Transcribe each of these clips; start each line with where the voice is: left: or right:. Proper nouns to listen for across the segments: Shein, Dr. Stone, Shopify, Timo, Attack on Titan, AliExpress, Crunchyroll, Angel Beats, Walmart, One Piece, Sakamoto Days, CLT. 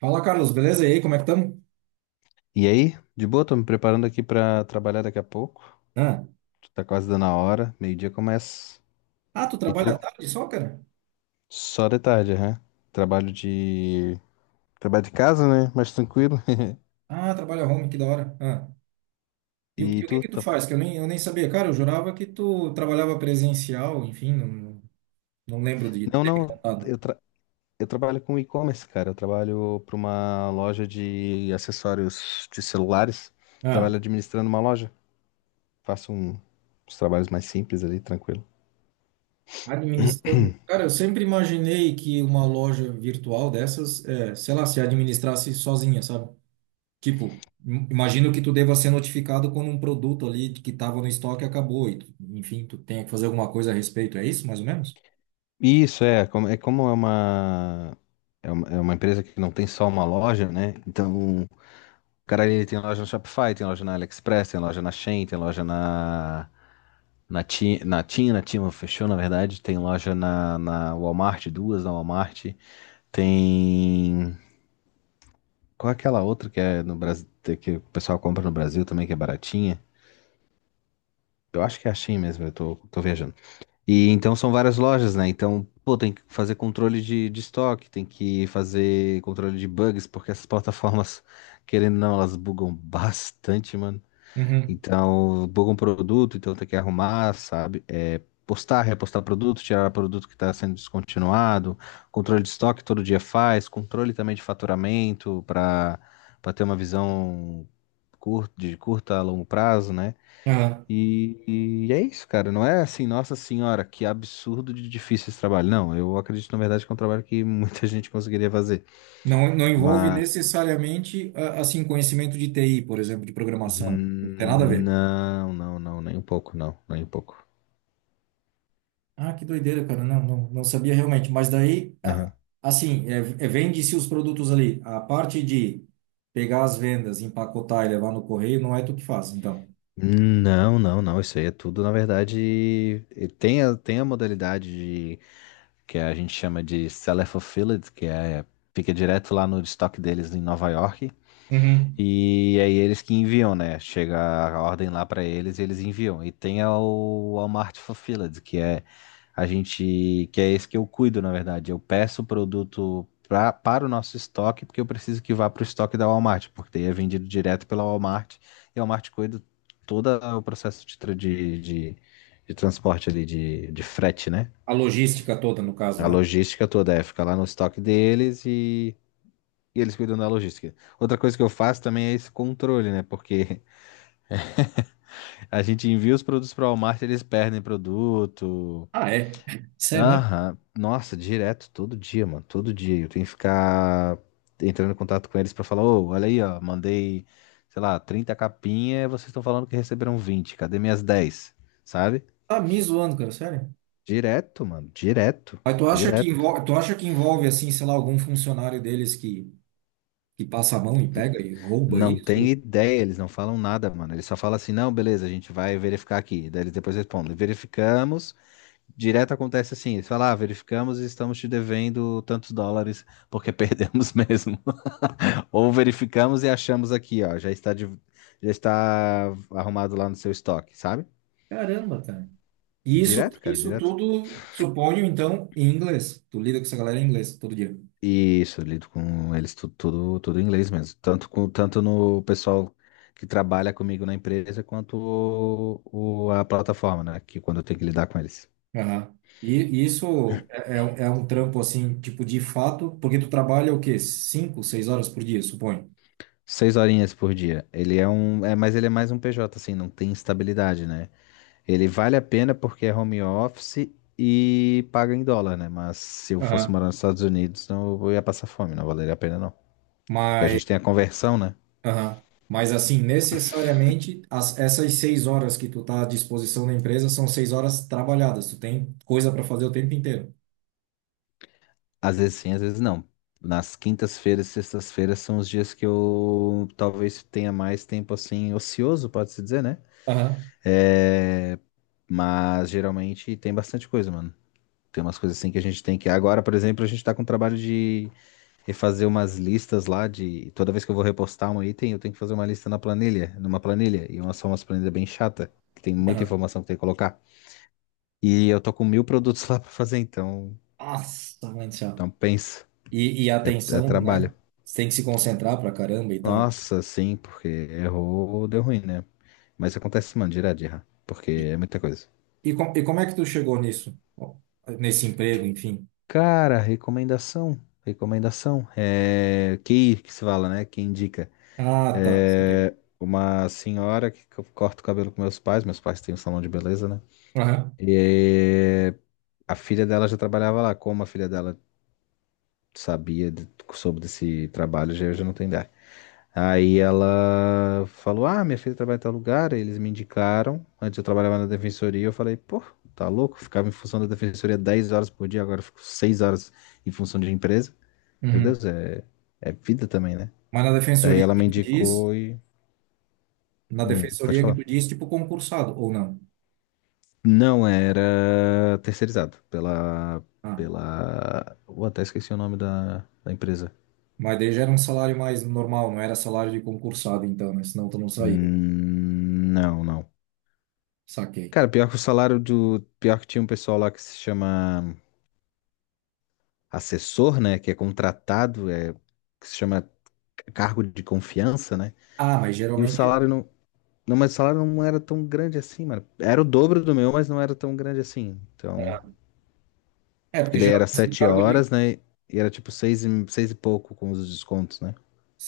right: Fala, Carlos, beleza? E aí, como é que estamos?
left: E aí? De boa, tô me preparando aqui pra trabalhar daqui a pouco.
right: Ah.
left: Tá quase dando a hora, meio-dia começa.
right: Ah, tu
left: E tu?
right: trabalha à tarde só, cara?
left: Só de tarde, né? Trabalho de. Trabalho de casa, né? Mais tranquilo.
right: Ah, trabalha home, que da hora. Ah.
left: E
right: O que
left: tu?
right: que tu
left: Tá...
right: faz? Que eu nem sabia. Cara, eu jurava que tu trabalhava presencial, enfim, não lembro de
left: Não,
right: ter me
left: não,
right: contado.
left: eu, tra... eu trabalho com e-commerce, cara. Eu trabalho pra uma loja de acessórios de celulares.
right: Ah.
left: Trabalho administrando uma loja. Faço uns trabalhos mais simples ali, tranquilo.
right: Administrando. Cara, eu sempre imaginei que uma loja virtual dessas, é, sei lá, se administrasse sozinha, sabe? Tipo, imagino que tu deva ser notificado quando um produto ali que estava no estoque acabou e, enfim, tu tenha que fazer alguma coisa a respeito. É isso, mais ou menos?
left: Isso é como é uma empresa que não tem só uma loja, né? Então, o cara ele tem loja no Shopify, tem loja na AliExpress, tem loja na Shein, tem loja na Timo fechou, na verdade, tem loja na Walmart, duas na Walmart, tem qual é aquela outra que é no Brasil que o pessoal compra no Brasil também que é baratinha? Eu acho que é a Shein mesmo, eu tô viajando. E então são várias lojas, né? Então, pô, tem que fazer controle de estoque, tem que fazer controle de bugs, porque essas plataformas, querendo ou não, elas bugam bastante, mano.
right: Uhum.
left: Então, bugam produto, então tem que arrumar, sabe? É, postar, repostar produto, tirar produto que está sendo descontinuado, controle de estoque todo dia faz, controle também de faturamento para ter uma visão de curta a longo prazo, né? E é isso, cara. Não é assim, nossa senhora, que absurdo de difícil esse trabalho. Não, eu acredito, na verdade, que é um trabalho que muita gente conseguiria fazer.
right: Não, não envolve
left: Mas.
right: necessariamente, assim, conhecimento de TI, por exemplo, de programação. Não tem nada a ver.
left: Não, não, não, nem um pouco, não, nem um pouco.
right: Ah, que doideira, cara. Não, não, não sabia realmente. Mas daí,
left: Aham.
right: assim, vende-se os produtos ali. A parte de pegar as vendas, empacotar e levar no correio, não é tu que faz, então.
left: Não, não, não. Isso aí é tudo, na verdade. Tem a modalidade de, que a gente chama de seller fulfilled, que fica direto lá no estoque deles em Nova York.
right: Uhum.
left: E aí eles que enviam, né? Chega a ordem lá pra eles e eles enviam. E tem o Walmart Fulfilled, que é a gente, que é esse que eu cuido, na verdade. Eu peço o produto para o nosso estoque, porque eu preciso que vá pro estoque da Walmart, porque daí é vendido direto pela Walmart e a Walmart cuida todo o processo de transporte ali, de frete, né?
right: A logística toda, no caso,
left: A
right: né?
left: logística toda fica lá no estoque deles e eles cuidam da logística. Outra coisa que eu faço também é esse controle, né? Porque a gente envia os produtos para o Walmart, eles perdem produto.
right: Ah, é. Sério mesmo?
left: Aham. Nossa, direto, todo dia, mano. Todo dia. Eu tenho que ficar entrando em contato com eles para falar: ô, olha aí, ó, mandei, sei lá, 30 capinhas, vocês estão falando que receberam 20. Cadê minhas 10? Sabe?
right: Tá me zoando, cara, sério.
left: Direto, mano. Direto.
right: Mas tu acha que
left: Direto.
right: envolve, tu acha que envolve, assim, sei lá, algum funcionário deles que passa a mão e pega e rouba
left: Não tem
right: isso?
left: ideia, eles não falam nada, mano. Eles só falam assim: não, beleza, a gente vai verificar aqui. Daí eles depois respondem: verificamos, direto acontece assim, eles falam, ah, verificamos e estamos te devendo tantos dólares porque perdemos mesmo. Ou verificamos e achamos aqui, ó, já está, já está arrumado lá no seu estoque, sabe?
right: Caramba, cara. E isso,
left: Direto, cara,
right: isso
left: direto.
right: tudo, supõe então, em inglês. Tu lida com essa galera em inglês todo dia.
left: Isso, eu lido com eles tudo, tudo, em inglês mesmo. Tanto no pessoal que trabalha comigo na empresa, quanto a plataforma, né? Que quando eu tenho que lidar com eles.
right: Aham. E e isso é um trampo, assim, tipo, de fato, porque tu trabalha o quê? Cinco, seis horas por dia, suponho.
left: 6 horinhas por dia. Ele é um. É, mas ele é mais um PJ, assim, não tem estabilidade, né? Ele vale a pena porque é home office e paga em dólar, né? Mas se eu fosse
right: Aham.
left: morar nos Estados Unidos, não eu ia passar fome, não valeria a pena, não. Porque a
right: Mas,
left: gente tem a conversão, né?
right: aham. Mas, assim, necessariamente, essas 6 horas que tu tá à disposição da empresa são 6 horas trabalhadas. Tu tem coisa para fazer o tempo inteiro.
left: Às vezes sim, às vezes não. Nas quintas-feiras, e sextas-feiras são os dias que eu talvez tenha mais tempo assim, ocioso, pode-se dizer, né?
right: Aham.
left: É... Mas geralmente tem bastante coisa, mano. Tem umas coisas assim que a gente tem que. Agora, por exemplo, a gente tá com trabalho de refazer umas listas lá de. Toda vez que eu vou repostar um item, eu tenho que fazer uma lista na planilha, numa planilha. Umas planilhas bem chata, que tem muita
right: Aham.
left: informação que tem que colocar. E eu tô com 1.000 produtos lá pra fazer, então.
right: Nossa, mãe do céu.
left: Então pensa.
right: E a
left: É
right: atenção,
left: trabalho.
right: né? Você tem que se concentrar pra caramba e tal.
left: Nossa, sim, porque errou, deu ruim, né? Mas acontece, mano, direto de errar. Porque é muita coisa.
right: E como é que tu chegou nisso? Nesse emprego, enfim.
left: Cara, recomendação. Recomendação. É. Que se fala, né? Que indica.
right: Ah, tá. Saquei.
left: É. Uma senhora que eu corto o cabelo com meus pais. Meus pais têm um salão de beleza, né?
right: Aham.
left: E a filha dela já trabalhava lá. Como a filha dela sabia, soube desse trabalho, já, já não tem ideia. Aí ela falou: ah, minha filha trabalha em tal lugar. Aí eles me indicaram. Antes eu trabalhava na defensoria. Eu falei: pô, tá louco? Ficava em função da defensoria 10 horas por dia. Agora eu fico 6 horas em função de empresa. Meu
right: Uhum.
left: Deus, é vida também, né?
right: Mas na
left: Daí
right: defensoria
left: ela
right: que
left: me
right: tu diz,
left: indicou.
right: na
left: Pode
right: defensoria que
left: falar.
right: tu diz, tipo concursado, ou não?
left: Não, era terceirizado pela,
right: Ah,
left: pela... Eu até esqueci o nome da empresa.
right: mas daí já era um salário mais normal, não era salário de concursado, então, né? Senão tu não saía.
left: Não, não.
right: Saquei.
left: Cara, pior que o salário do. Pior que tinha um pessoal lá que se chama assessor, né? Que é contratado, que se chama cargo de confiança, né?
right: Ah, mas
left: E o
right: geralmente.
left: salário não. Não, mas o salário não era tão grande assim, mano. Era o dobro do meu, mas não era tão grande assim. Então...
right: É,
left: Porque
right: porque
left: daí era
right: geralmente esse
left: sete
right: cargo de.
left: horas, né? E era tipo seis e pouco com os descontos, né?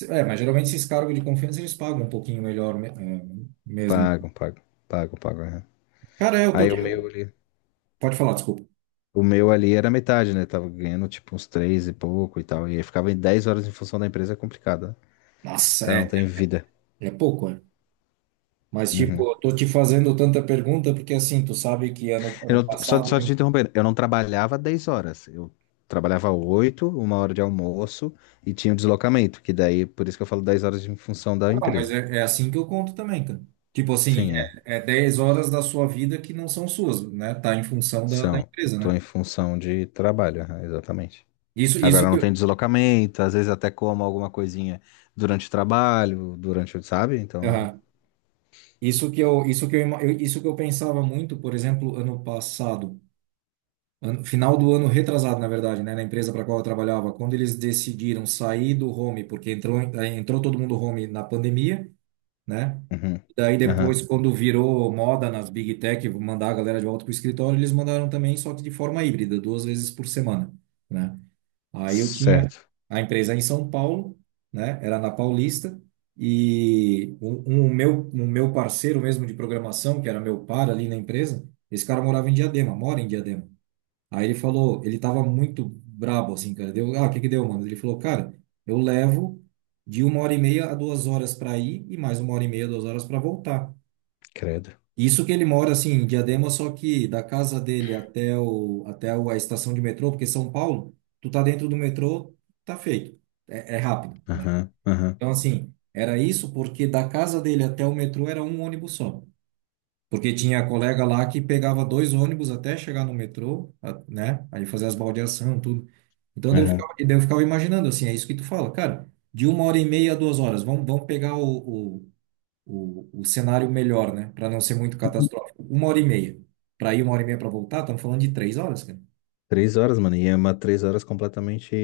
right: É, mas geralmente esses cargos de confiança eles pagam um pouquinho melhor mesmo.
left: Pagam, pagam, pagam, pagam. Aham.
right: Cara, eu tô.
left: Aí o meu ali,
right: Pode falar, desculpa.
left: o meu ali era metade, né? Tava ganhando tipo uns três e pouco e tal. E aí ficava em 10 horas em função da empresa, é complicado, né? O
right: Nossa,
left: cara não
right: é.
left: tem vida.
right: É pouco, é. Mas, tipo,
left: Uhum.
right: eu tô te fazendo tanta pergunta porque, assim, tu sabe que ano,
left: Eu
right: ano
left: não- só,
right: passado,
left: só
right: hein?
left: te interrompendo, eu não trabalhava 10 horas. Eu trabalhava 8, uma hora de almoço e tinha o deslocamento, que daí, por isso que eu falo 10 horas em função da
right: Ah, não, mas
left: empresa.
right: é assim que eu conto também, cara. Tipo assim,
left: Sim, é.
right: 10 horas da sua vida que não são suas, né? Tá em função da
left: São.
right: empresa,
left: Tô em
right: né?
left: função de trabalho, aham, exatamente.
right: Isso, isso
left: Agora
right: que
left: não tem
right: eu,
left: deslocamento, às vezes até como alguma coisinha durante o trabalho, sabe? Então.
right: Aham. Isso que eu, ima- eu- isso que eu pensava muito, por exemplo, ano passado, final do ano retrasado, na verdade, né? Na empresa para qual eu trabalhava, quando eles decidiram sair do home, porque entrou todo mundo home na pandemia, né?
left: Uhum.
right: Daí
left: Aham.
right: depois, quando virou moda nas Big Tech mandar a galera de volta para o escritório, eles mandaram também, só que de forma híbrida, 2 vezes por semana, né? Aí eu tinha
left: Certo.
right: a empresa em São Paulo, né? Era na Paulista e um meu parceiro mesmo de programação, que era meu par ali na empresa, esse cara morava em Diadema, mora em Diadema. Aí ele falou, ele tava muito brabo assim, cara. Deu, ah, o que que deu, mano? Ele falou, cara, eu levo de 1 hora e meia a 2 horas para ir e mais 1 hora e meia, 2 horas para voltar.
left: Credo.
right: Isso que ele mora assim em Diadema, só que da casa dele a estação de metrô, porque São Paulo, tu tá dentro do metrô, tá feito. Rápido, né?
left: Aham, aham,
right: Então assim, era isso porque da casa dele até o metrô era um ônibus só. Porque tinha colega lá que pegava dois ônibus até chegar no metrô, né? Aí fazer as baldeação, tudo. Então daí eu
left: aham.
right: ficava, daí eu ficava imaginando assim, é isso que tu fala, cara, de uma hora e meia a duas horas, vamos pegar o cenário melhor, né? Para não ser muito catastrófico. 1 hora e meia. Para ir 1 hora e meia para voltar, estamos falando de 3 horas, cara.
left: Três horas, mano, e é uma três horas completamente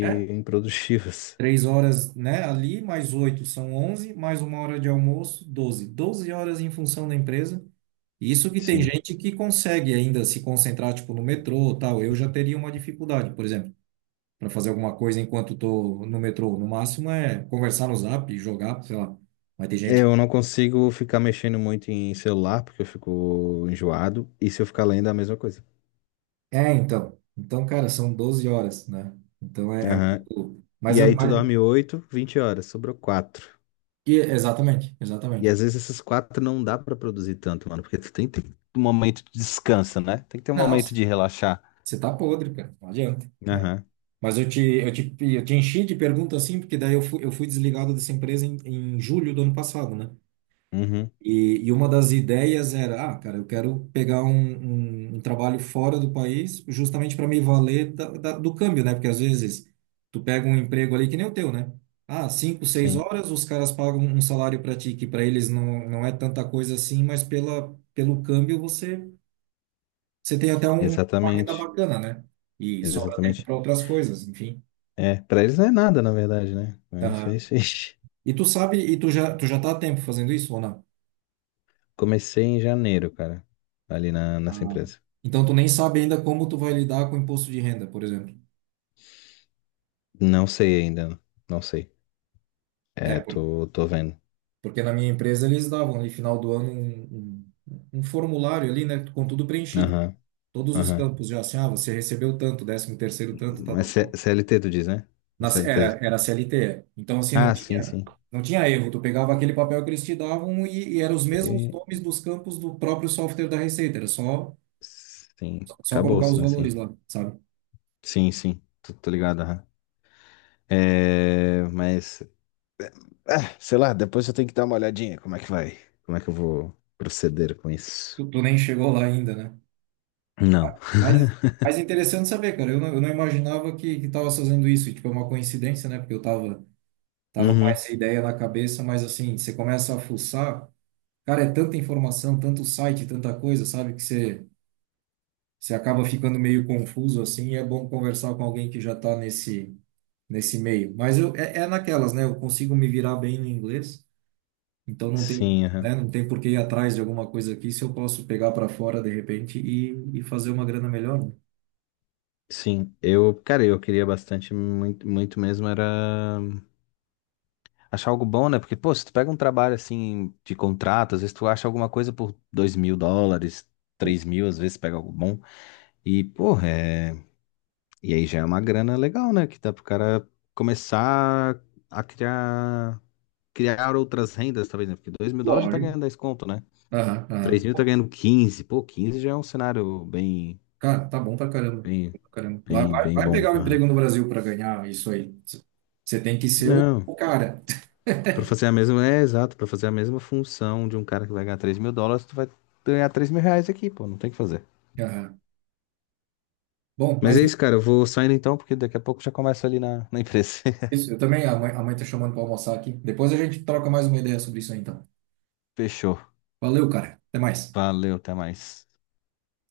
right: É?
left: improdutivas.
right: 3 horas, né? Ali, mais oito são onze, mais 1 hora de almoço, doze. Doze horas em função da empresa. E isso que tem
left: Sim.
right: gente que consegue ainda se concentrar, tipo, no metrô, tal. Eu já teria uma dificuldade, por exemplo, para fazer alguma coisa enquanto tô no metrô. No máximo é conversar no Zap, jogar, sei lá. Mas tem
left: É,
right: gente
left: eu não consigo ficar mexendo muito em celular, porque eu fico enjoado, e se eu ficar lendo é a mesma coisa.
right: É, então. Então, cara, são 12 horas, né? Então
left: Aham.
right: muito.
left: E aí tu dorme 8, 20 horas, sobrou quatro.
right: Exatamente,
left: E
right: exatamente.
left: às vezes esses quatro não dá pra produzir tanto, mano, porque tu tem que ter um momento de descanso, né? Tem que ter um
right: Não,
left: momento
right: você
left: de relaxar.
right: você tá podre, cara. Não adianta, né?
left: Aham.
right: Mas eu te enchi de pergunta assim, porque daí eu fui desligado dessa empresa em julho do ano passado, né?
left: Uhum.
right: E uma das ideias era, ah, cara, eu quero pegar um trabalho fora do país, justamente para me valer do câmbio, né? Porque às vezes tu pega um emprego ali que nem o teu, né? Ah, cinco, seis
left: Sim.
right: horas, os caras pagam um salário para ti, que para eles não é tanta coisa assim, mas pelo câmbio você tem até uma renda
left: Exatamente.
right: bacana, né? E sobra tempo
left: Exatamente.
right: para outras coisas, enfim.
left: É, pra eles não é nada, na verdade, né? É,
right: Aham.
left: sei, sei.
right: E tu sabe, e tu já tá há tempo fazendo isso ou não?
left: Comecei em janeiro, cara, ali na, nessa
right: Ah,
left: empresa.
right: então, tu nem sabe ainda como tu vai lidar com o imposto de renda, por exemplo.
left: Não sei ainda, não sei.
right: É,
left: É, tô vendo.
right: porque na minha empresa eles davam ali, final do ano, um formulário ali, né, com tudo preenchido.
left: Aham,
right: Todos os
left: aham.
right: campos já assim, ah, você recebeu tanto, décimo terceiro tanto, tal,
left: Mas
right: tal, tal.
left: CLT tu diz, né?
right: Era,
left: CLT.
right: era CLT. Então, assim, não
left: Ah, sim,
right: tinha,
left: sim.
right: não tinha erro. Tu pegava aquele papel que eles te davam e eram os mesmos
left: E-
right: nomes dos campos do próprio software da Receita. Era só,
left: sim,
right: só colocar os
left: acabou-se, né?
right: valores
left: Sim.
right: lá, sabe?
left: Sim, sim, tô ligado. Aham. É, mas, ah, sei lá, depois eu tenho que dar uma olhadinha como é que vai, como é que eu vou proceder com isso.
right: Tu nem chegou lá ainda, né?
left: Não.
right: Mas, mas é interessante saber, cara. Eu não imaginava que tava fazendo isso. E, tipo, é uma coincidência, né? Porque eu tava com
left: Uhum.
right: essa ideia na cabeça, mas assim, você começa a fuçar, cara, é tanta informação, tanto site, tanta coisa, sabe? Que você acaba ficando meio confuso, assim, e é bom conversar com alguém que já tá nesse meio. Mas eu, naquelas, né? Eu consigo me virar bem no inglês, então não tem,
left: Sim, aham.
right: né? Não tem por que ir atrás de alguma coisa aqui se eu posso pegar para fora de repente e fazer uma grana melhor, né?
left: Sim, eu, cara, eu queria bastante, muito, muito mesmo era achar algo bom, né? Porque, pô, se tu pega um trabalho assim de contrato, às vezes tu acha alguma coisa por US$ 2.000, 3 mil, às vezes pega algo bom. E, pô, é... e aí já é uma grana legal, né? Que dá pro cara começar a criar outras rendas, talvez, né? Porque US$ 2.000 já tá
right: Lógico.
left: ganhando 10 conto, né?
right: Aham, aham.
left: Três mil tá ganhando quinze. Pô, 15 já é um cenário bem,
right: Cara, tá bom pra caramba.
left: bem,
right: Pra caramba. Vai,
left: bem,
right: vai,
left: bem
right: vai
left: bom.
right: pegar um
left: Aham.
right: emprego no Brasil para ganhar isso aí. Você tem que ser o
left: Não,
right: o cara.
left: pra fazer a mesma, é exato, pra fazer a mesma função de um cara que vai ganhar US$ 3.000, tu vai ganhar R$ 3.000 aqui, pô, não tem o que fazer.
right: Aham. Bom,
left: Mas
right: mas
left: é
right: é
left: isso, cara, eu vou saindo então, porque daqui a pouco já começa ali na, na empresa.
right: isso. Eu também, a mãe tá chamando para almoçar aqui. Depois a gente troca mais uma ideia sobre isso aí, então.
left: Fechou.
right: Valeu, cara. Até mais.
left: Valeu, até mais.